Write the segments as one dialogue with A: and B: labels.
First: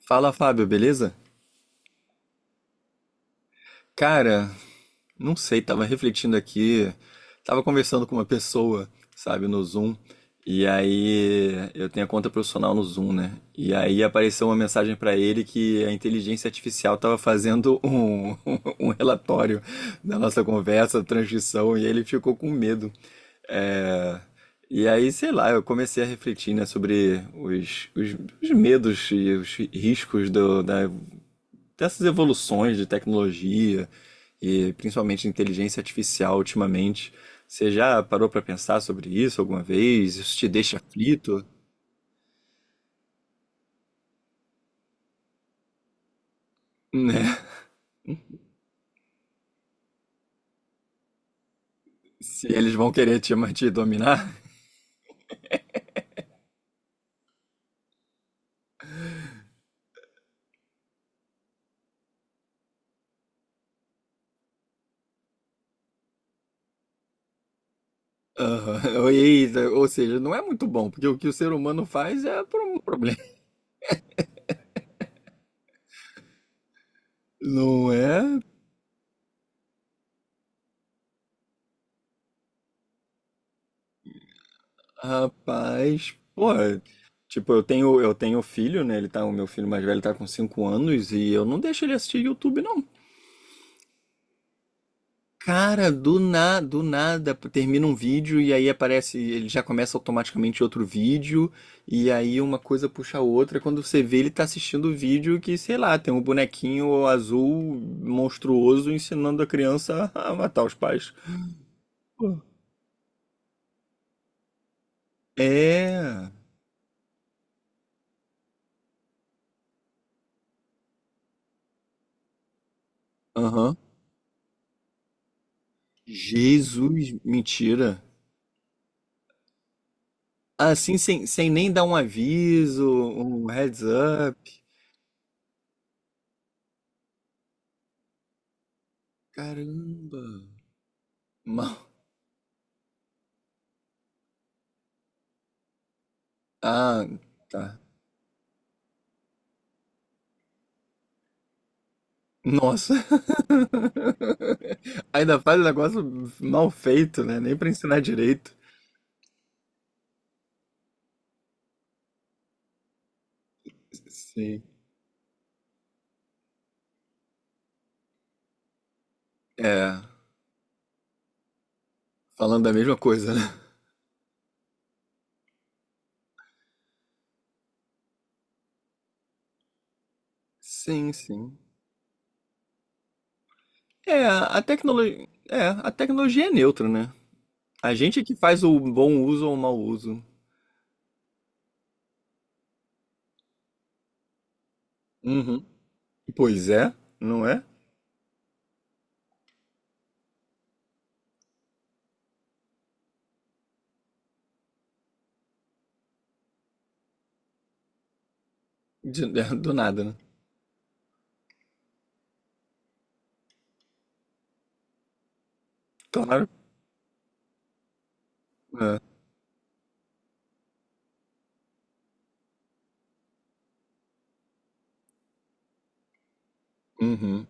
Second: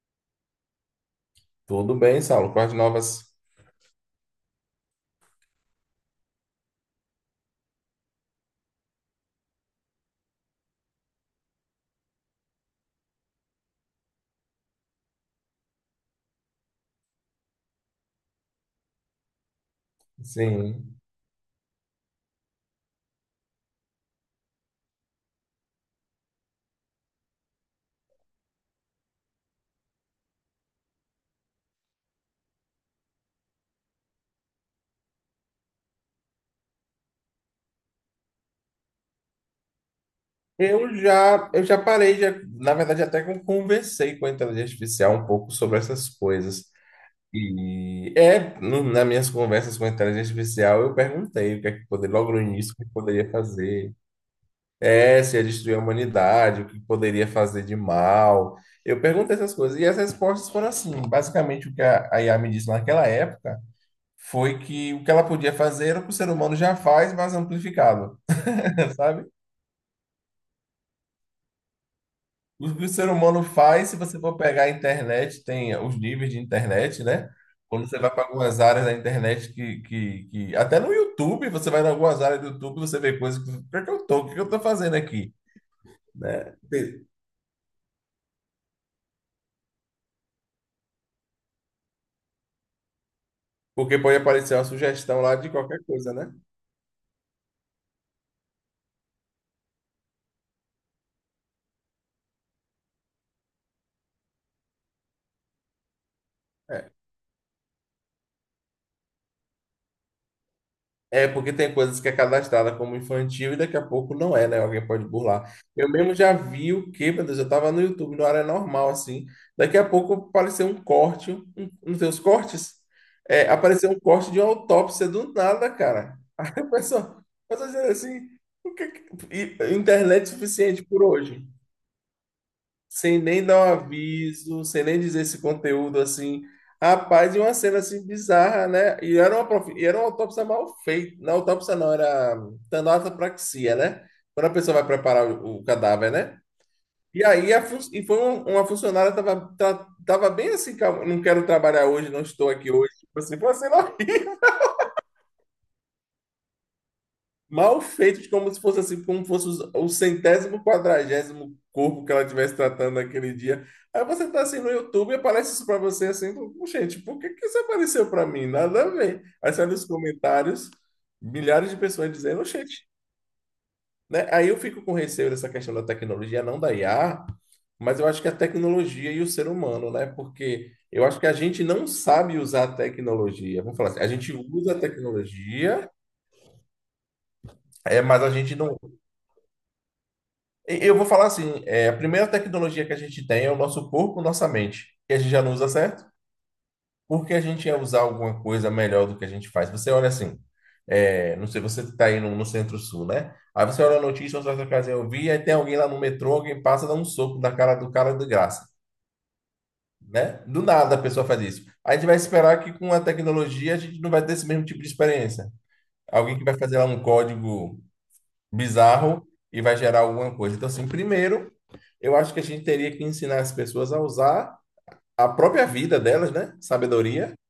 A: Fala, Fábio, beleza?
B: Tudo bem, Saulo. Com as novas.
A: Cara, não sei, tava refletindo aqui, tava conversando com uma pessoa, sabe, no Zoom, e aí eu tenho a conta profissional no Zoom, né? E aí apareceu uma mensagem pra ele que a inteligência artificial tava fazendo um, um relatório da nossa
B: Sim.
A: conversa, transcrição, e ele ficou com medo. É. E aí, sei lá, eu comecei a refletir, né, sobre os medos e os riscos do, da dessas evoluções de tecnologia e principalmente de inteligência artificial ultimamente. Você já parou para pensar sobre isso alguma vez? Isso te deixa
B: Eu
A: aflito,
B: já, eu já parei, já, na verdade, até que eu conversei com a inteligência artificial um pouco sobre essas coisas.
A: né?
B: E é, nas minhas conversas com a inteligência artificial, eu perguntei o que é que poderia, logo no
A: Se
B: início,
A: eles
B: o
A: vão
B: que
A: querer
B: poderia
A: te
B: fazer.
A: dominar?
B: É, se ia destruir a humanidade, o que poderia fazer de mal. Eu perguntei essas coisas. E as respostas foram assim. Basicamente, o que a IA me disse naquela época foi que o que ela podia fazer era o que o ser humano já faz, mas amplificado,
A: Aham.
B: sabe?
A: Ou seja, não é muito bom, porque o que o ser humano faz é por
B: O
A: um
B: que o ser
A: problema.
B: humano faz, se você for pegar a internet, tem os níveis de internet, né? Quando
A: Não
B: você vai para
A: é?
B: algumas áreas da internet até no YouTube, você vai em algumas áreas do YouTube, você vê coisas que... Por que eu tô? O que eu tô fazendo aqui?
A: Rapaz, pô,
B: Né?
A: tipo, eu tenho filho, né? O meu filho mais velho tá com 5 anos e eu não deixo ele assistir YouTube, não.
B: Porque pode aparecer uma sugestão lá de qualquer
A: Cara,
B: coisa, né?
A: do nada termina um vídeo e aí aparece, ele já começa automaticamente outro vídeo, e aí uma coisa puxa a outra. Quando você vê, ele tá assistindo o vídeo que, sei lá, tem um bonequinho azul monstruoso ensinando a criança a matar os pais.
B: É porque tem coisas que é cadastrada como infantil e daqui a pouco não é, né? Alguém pode burlar. Eu mesmo
A: É.
B: já vi o que, meu Deus, eu tava no YouTube, na área normal, assim. Daqui a pouco apareceu um corte, um dos cortes, é,
A: Aham.
B: apareceu um corte de uma autópsia do nada, cara.
A: Jesus,
B: A pessoa dizendo
A: mentira.
B: assim, o que, que- e- internet suficiente
A: Assim,
B: por
A: sem,
B: hoje,
A: sem nem dar um aviso,
B: sem nem
A: um
B: dar um
A: heads up.
B: aviso, sem nem dizer esse conteúdo assim. Rapaz, e uma cena assim bizarra, né? E era uma, e era uma
A: Caramba.
B: autópsia mal feita. Não,
A: Mal.
B: autópsia não, era tanatopraxia, né? Quando a pessoa vai preparar o cadáver, né?
A: Ah,
B: E aí a fun-
A: tá.
B: e foi um- uma funcionária tava, tava bem assim, calma, não quero trabalhar hoje, não estou aqui hoje.
A: Nossa!
B: Tipo assim, foi uma cena
A: Ainda faz um negócio mal feito, né? Nem pra
B: mal
A: ensinar
B: feito, como
A: direito.
B: se fosse assim, como fosse o centésimo quadragésimo corpo que ela estivesse tratando naquele dia. Aí você tá assim
A: Sim.
B: no YouTube e aparece isso pra você assim, "Pô, gente, por que que isso apareceu pra mim? Nada a ver." Aí você olha
A: É,
B: comentários, milhares de pessoas dizendo,
A: falando da
B: gente,
A: mesma coisa, né?
B: né? Aí eu fico com receio dessa questão da tecnologia, não da IA, mas eu acho que a tecnologia e o ser humano, né? Porque eu
A: Sim,
B: acho que a
A: sim.
B: gente não sabe usar a tecnologia. Vamos falar assim, a
A: É,
B: gente
A: a
B: usa a
A: tecnologia, é,
B: tecnologia,
A: a tecnologia é neutra, né? A
B: é,
A: gente
B: mas
A: é
B: a
A: que
B: gente
A: faz
B: não.
A: o bom uso ou o mau uso.
B: Eu vou falar assim, é, a primeira tecnologia que a gente tem é o nosso corpo, nossa mente, que a gente já não
A: Uhum.
B: usa certo,
A: Pois é,
B: porque a
A: não é?
B: gente ia usar alguma coisa melhor do que a gente faz. Você olha assim, é, não sei, você está aí no Centro-Sul, né? Aí você olha a notícia, você vai casa eu vi, aí tem alguém lá no metrô, alguém passa, dá um soco na cara do cara de graça,
A: De- do nada, né?
B: né? Do nada a pessoa faz isso. A gente vai esperar que com a tecnologia a gente não vai ter esse mesmo tipo de experiência. Alguém que
A: Claro.
B: vai fazer lá um código
A: É.
B: bizarro e vai gerar alguma coisa. Então, assim, primeiro eu acho que a gente teria que ensinar as pessoas a usar a própria vida delas, né? Sabedoria.
A: Uhum.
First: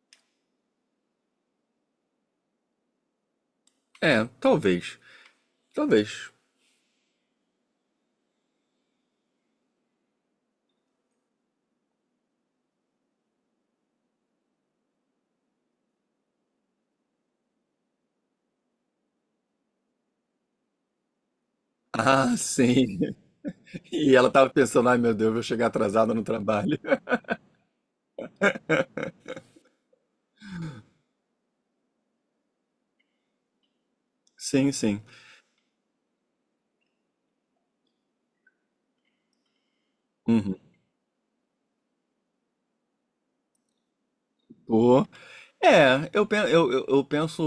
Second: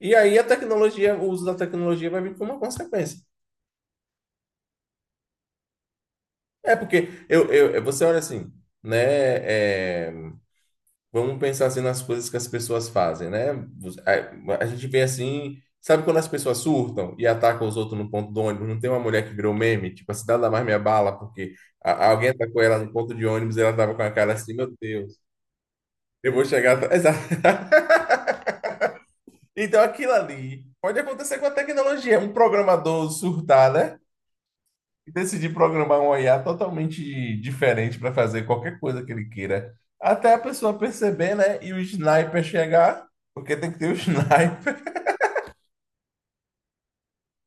B: E aí a tecnologia, o uso da tecnologia vai vir como uma consequência.
A: É, talvez. Talvez.
B: É porque você olha assim, né? É, vamos pensar assim nas coisas que as pessoas fazem, né? A gente vê assim, sabe quando as pessoas surtam e atacam os outros no ponto de ônibus? Não tem uma mulher que virou meme, tipo, a cidade da mais me abala, porque alguém
A: Ah,
B: atacou ela no
A: sim.
B: ponto de ônibus e ela tava com a
A: E ela
B: cara
A: tava
B: assim, meu
A: pensando, ai meu
B: Deus,
A: Deus, eu vou chegar atrasada no
B: eu vou chegar
A: trabalho.
B: atrasada." Então, aquilo ali pode acontecer com a tecnologia. Um programador surtar, né?
A: Sim, sim.
B: E decidir programar um IA totalmente diferente para fazer qualquer coisa que ele queira. Até a
A: Uhum.
B: pessoa perceber, né? E o sniper chegar, porque tem que ter o sniper.
A: O- É, eu penso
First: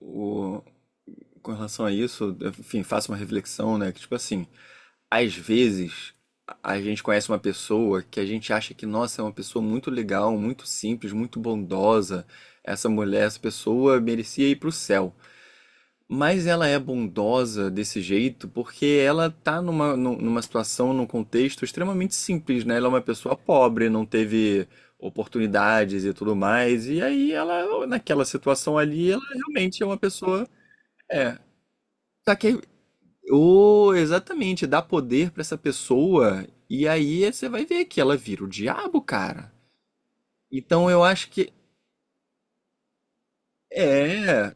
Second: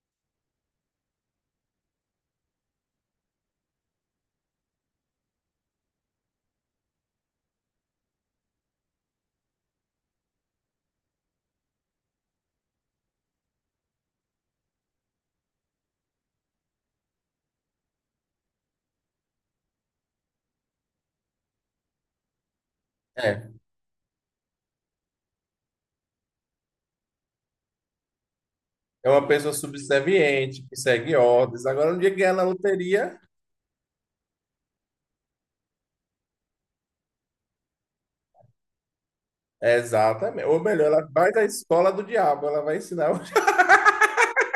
A: o, com relação a isso, enfim, faço uma reflexão, né? Que tipo assim, às vezes a gente conhece uma pessoa que a gente acha que, nossa, é uma pessoa muito legal, muito simples, muito bondosa. Essa mulher, essa pessoa merecia ir pro céu. Mas ela é bondosa desse jeito porque ela tá numa situação, num contexto extremamente simples, né? Ela é uma pessoa
B: É,
A: pobre, não teve oportunidades e tudo mais. E aí ela, naquela situação
B: é
A: ali, ela
B: uma pessoa
A: realmente é uma pessoa.
B: subserviente, que segue
A: É.
B: ordens. Agora, no dia que ganhar
A: Tá
B: na
A: que.
B: loteria,
A: Oh, exatamente, dá poder pra essa pessoa. E aí você vai ver que ela vira o diabo, cara.
B: é exatamente. Ou melhor,
A: Então eu
B: ela
A: acho
B: vai da
A: que.
B: escola do diabo, ela vai ensinar. O-
A: É.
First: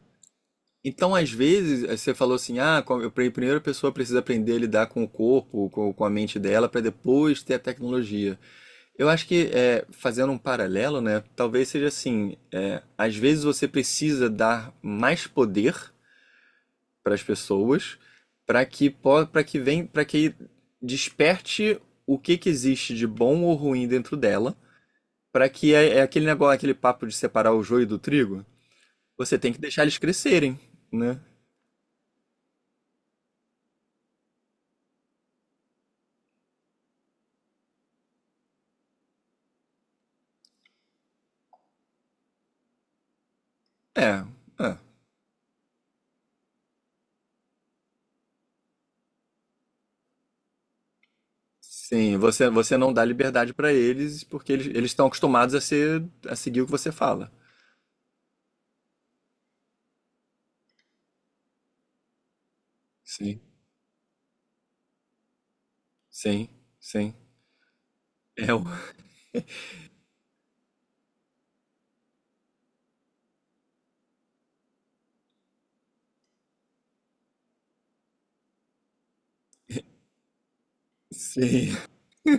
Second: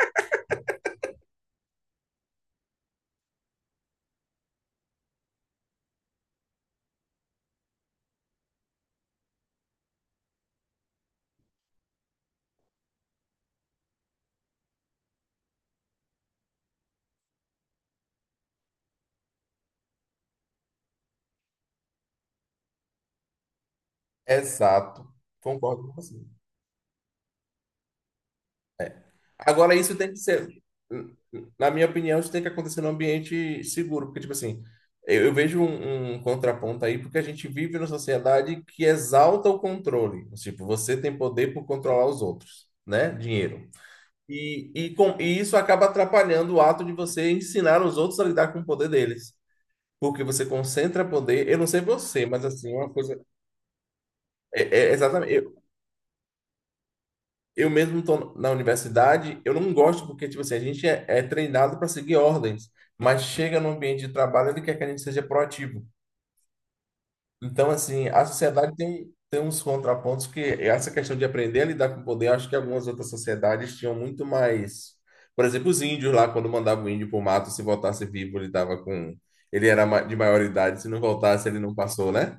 A: Então, às vezes, você falou assim, ah, com- eu- pri- primeiro a primeira pessoa precisa aprender a lidar com o corpo, com a mente dela, para depois ter a tecnologia. Eu acho que, fazendo um paralelo, né, talvez seja assim, às vezes você precisa dar mais poder para as pessoas, para que desperte o que que existe de bom ou ruim dentro dela,
B: Exato.
A: para que
B: Concordo com
A: é
B: você.
A: aquele negócio, aquele papo de separar o joio do trigo. Você tem que
B: Agora,
A: deixar
B: isso
A: eles
B: tem que ser,
A: crescerem, né?
B: na minha opinião, isso tem que acontecer num ambiente seguro, porque, tipo assim, eu vejo um contraponto aí, porque a gente vive numa sociedade que exalta o controle. Tipo, você tem poder por controlar os outros, né? Dinheiro.
A: É, é.
B: E isso acaba atrapalhando o ato de você ensinar os outros a lidar com o poder deles. Porque você concentra poder. Eu não sei
A: Sim,
B: você, mas
A: você,
B: assim,
A: você
B: uma
A: não dá
B: coisa.
A: liberdade para eles porque
B: É,
A: eles
B: é
A: estão
B: exatamente.
A: acostumados a seguir o que você fala.
B: Eu mesmo estou na universidade, eu não gosto porque, tipo assim, a gente é treinado para seguir ordens, mas
A: Sim,
B: chega no ambiente de trabalho, ele quer que a gente seja proativo.
A: sim, sim.
B: Então, assim, a
A: É o...
B: sociedade tem uns contrapontos que essa questão de aprender a lidar com o poder, eu acho que algumas outras sociedades tinham muito mais. Por exemplo, os índios lá, quando mandavam o índio para o mato, se voltasse vivo, ele tava com. Ele era de maior idade, se não voltasse, ele não
A: Sim,
B: passou, né?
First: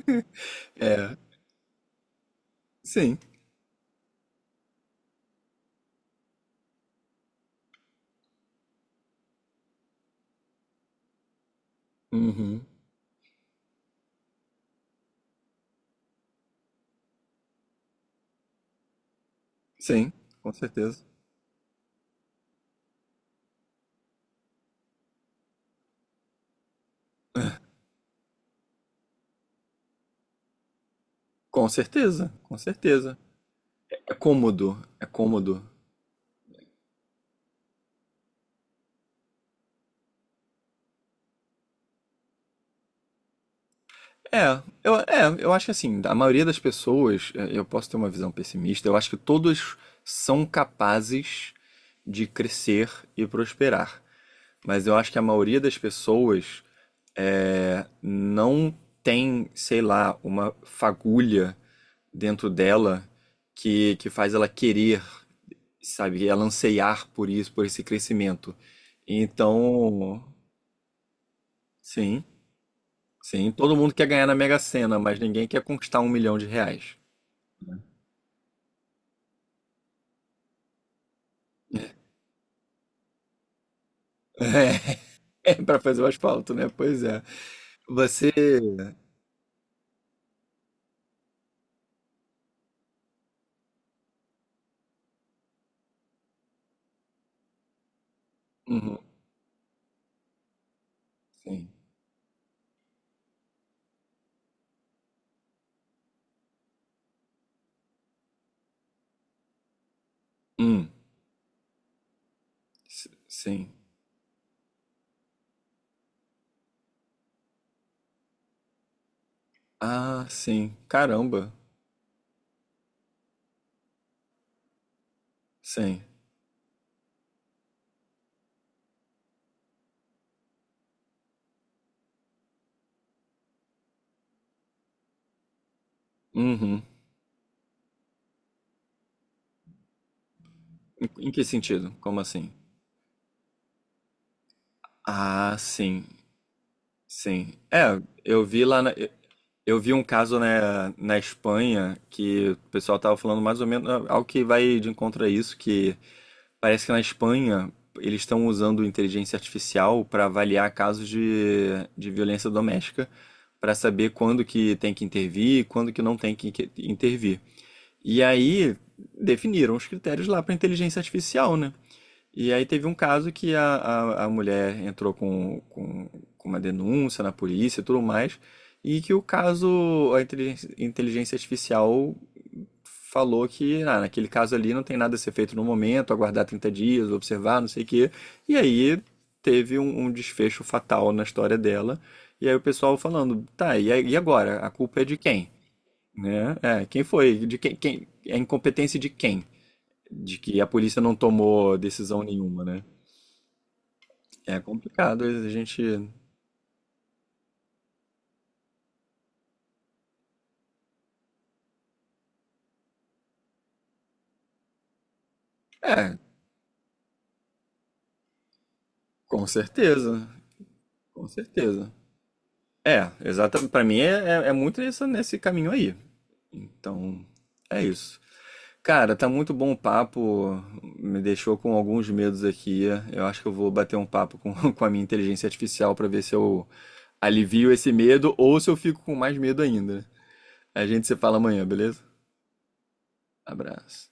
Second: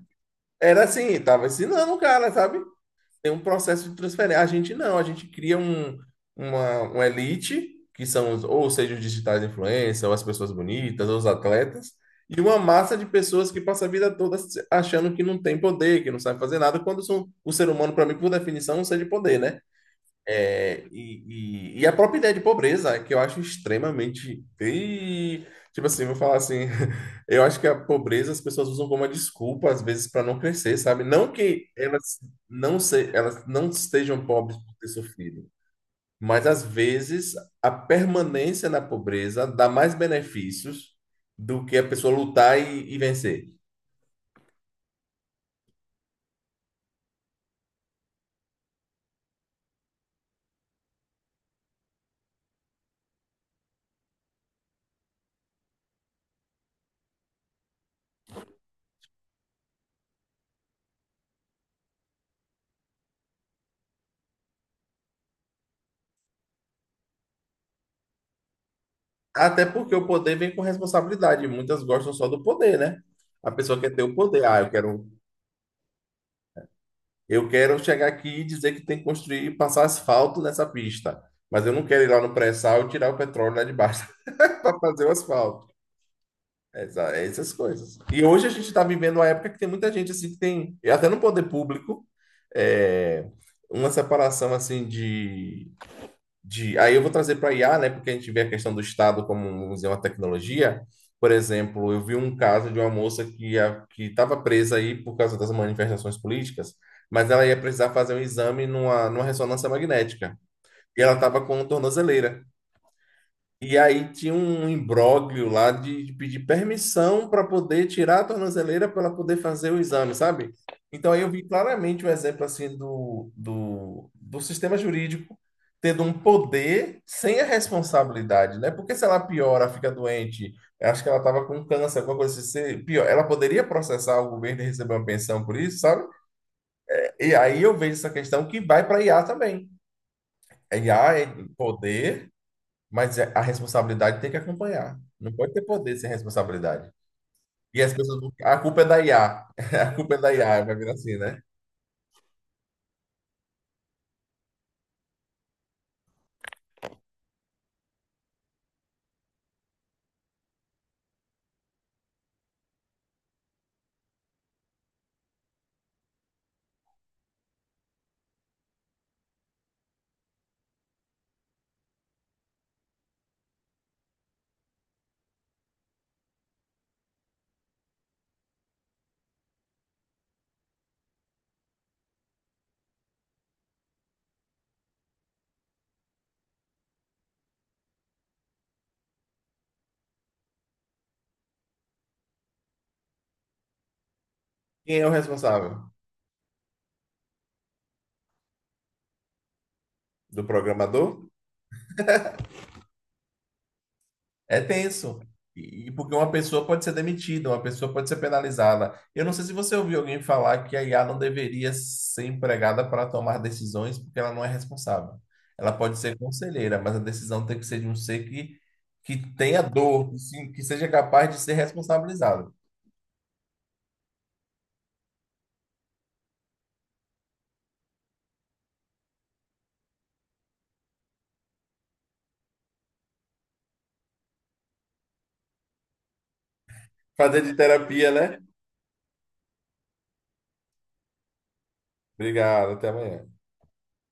B: Era
A: é.
B: assim, tava ensinando o cara, sabe?
A: Sim.
B: Tem um processo de transferência. A gente não, a gente cria um, uma elite, que são, ou seja, os digitais influencers, ou as pessoas bonitas, ou os atletas, e uma
A: Uhum.
B: massa de pessoas que passa a vida toda achando que não tem poder, que não sabe fazer nada, quando são, o ser humano, para mim, por definição, é um ser de poder, né?
A: Sim, com certeza.
B: E a própria ideia de pobreza, que eu acho extremamente. Ih, tipo assim, vou falar assim. Eu acho que a pobreza as pessoas usam como uma desculpa, às vezes, para não crescer, sabe? Não que
A: Com
B: elas
A: certeza, com
B: não, se,
A: certeza.
B: elas não
A: É
B: estejam pobres por
A: cômodo,
B: ter
A: é
B: sofrido,
A: cômodo.
B: mas às vezes a permanência na pobreza dá mais benefícios do que a pessoa lutar e vencer.
A: É, eu acho que assim, a maioria das pessoas, eu posso ter uma visão pessimista, eu acho que todos são capazes de crescer e prosperar. Mas eu acho que a maioria das pessoas não tem, sei lá, uma fagulha dentro dela que faz ela querer, sabe, ela anseiar por isso, por esse crescimento.
B: Até porque o
A: Então,
B: poder vem com responsabilidade. Muitas gostam
A: sim,
B: só do poder, né?
A: sim,
B: A
A: todo
B: pessoa quer
A: mundo
B: ter
A: quer
B: o
A: ganhar na
B: poder.
A: Mega
B: Ah,
A: Sena, mas ninguém quer conquistar 1 milhão de reais.
B: eu quero chegar aqui e dizer que tem que construir, passar asfalto nessa pista. Mas eu não quero ir lá no pré-sal e tirar o petróleo lá de baixo para fazer o
A: É,
B: asfalto.
A: para fazer o asfalto, né? Pois
B: Essa-
A: é.
B: é essas coisas. E
A: Você.
B: hoje a gente está vivendo uma época que tem muita gente assim que tem, e até no poder público, é, uma separação assim de de. Aí eu vou trazer para IA, né? Porque a gente vê a questão do
A: Uhum,
B: Estado como, vamos dizer, uma tecnologia. Por
A: sim.
B: exemplo, eu vi um caso de uma moça que estava presa aí por causa das manifestações políticas, mas ela ia precisar fazer um exame numa ressonância magnética.
A: Hum,
B: E ela estava com tornozeleira.
A: s- sim.
B: E aí tinha um imbróglio lá de pedir permissão para poder tirar a tornozeleira para poder fazer o exame,
A: Ah,
B: sabe?
A: sim.
B: Então aí eu vi
A: Caramba.
B: claramente um exemplo assim do sistema jurídico tendo
A: Sim.
B: um poder sem a responsabilidade, né? Porque se ela piora, fica doente, acho que ela estava com câncer, alguma coisa assim, se pior, ela poderia processar o governo e receber uma pensão por isso, sabe?
A: Uhum.
B: E aí eu vejo essa questão que vai para IA também. A IA é
A: Em que sentido? Como
B: poder,
A: assim?
B: mas é- a responsabilidade tem que acompanhar. Não pode
A: Ah,
B: ter poder
A: sim,
B: sem responsabilidade.
A: sim.
B: E as
A: É,
B: pessoas, a culpa é da
A: eu
B: IA. A
A: eu vi
B: A
A: um
B: culpa é da
A: caso
B: IA, vai vir
A: na,
B: assim,
A: na
B: né?
A: Espanha que o pessoal tava falando mais ou menos algo que vai de encontro a isso, que parece que na Espanha eles estão usando inteligência artificial para avaliar casos de violência doméstica, para saber quando que tem que intervir e quando que não tem que intervir. E aí definiram os critérios lá para inteligência artificial, né? E aí teve um caso que a mulher entrou com uma denúncia na polícia e tudo mais, e que o caso, a inteligência artificial falou que ah, naquele caso ali não tem nada a ser feito no momento, aguardar 30 dias, observar, não sei o quê. E aí teve um desfecho fatal na história dela. E aí o pessoal falando, tá, e agora? A
B: Quem
A: culpa é
B: é o
A: de quem?
B: responsável?
A: Né? É, quem foi? De quem? É a incompetência de quem? De
B: Do
A: que a polícia
B: programador?
A: não tomou decisão nenhuma, né? É
B: É tenso.
A: complicado, a gente.
B: E porque uma pessoa pode ser demitida, uma pessoa pode ser penalizada. Eu não sei se você ouviu alguém falar que a IA não deveria ser empregada para tomar decisões porque ela não é responsável. Ela pode
A: É,
B: ser conselheira, mas a decisão tem que ser de um ser que
A: com
B: tenha dor, que,
A: certeza,
B: se- que seja
A: com
B: capaz de ser
A: certeza.
B: responsabilizado.
A: É, exatamente. Pra mim é muito nesse caminho aí. Então, é isso. Cara, tá muito bom o papo, me deixou com alguns medos aqui. Eu acho que eu vou bater um papo com, com a minha inteligência artificial pra ver se eu
B: Fazer de
A: alivio esse
B: terapia,
A: medo
B: né?
A: ou se eu fico com mais medo ainda. A gente se fala amanhã, beleza?
B: Obrigado, até amanhã.
A: Abraço.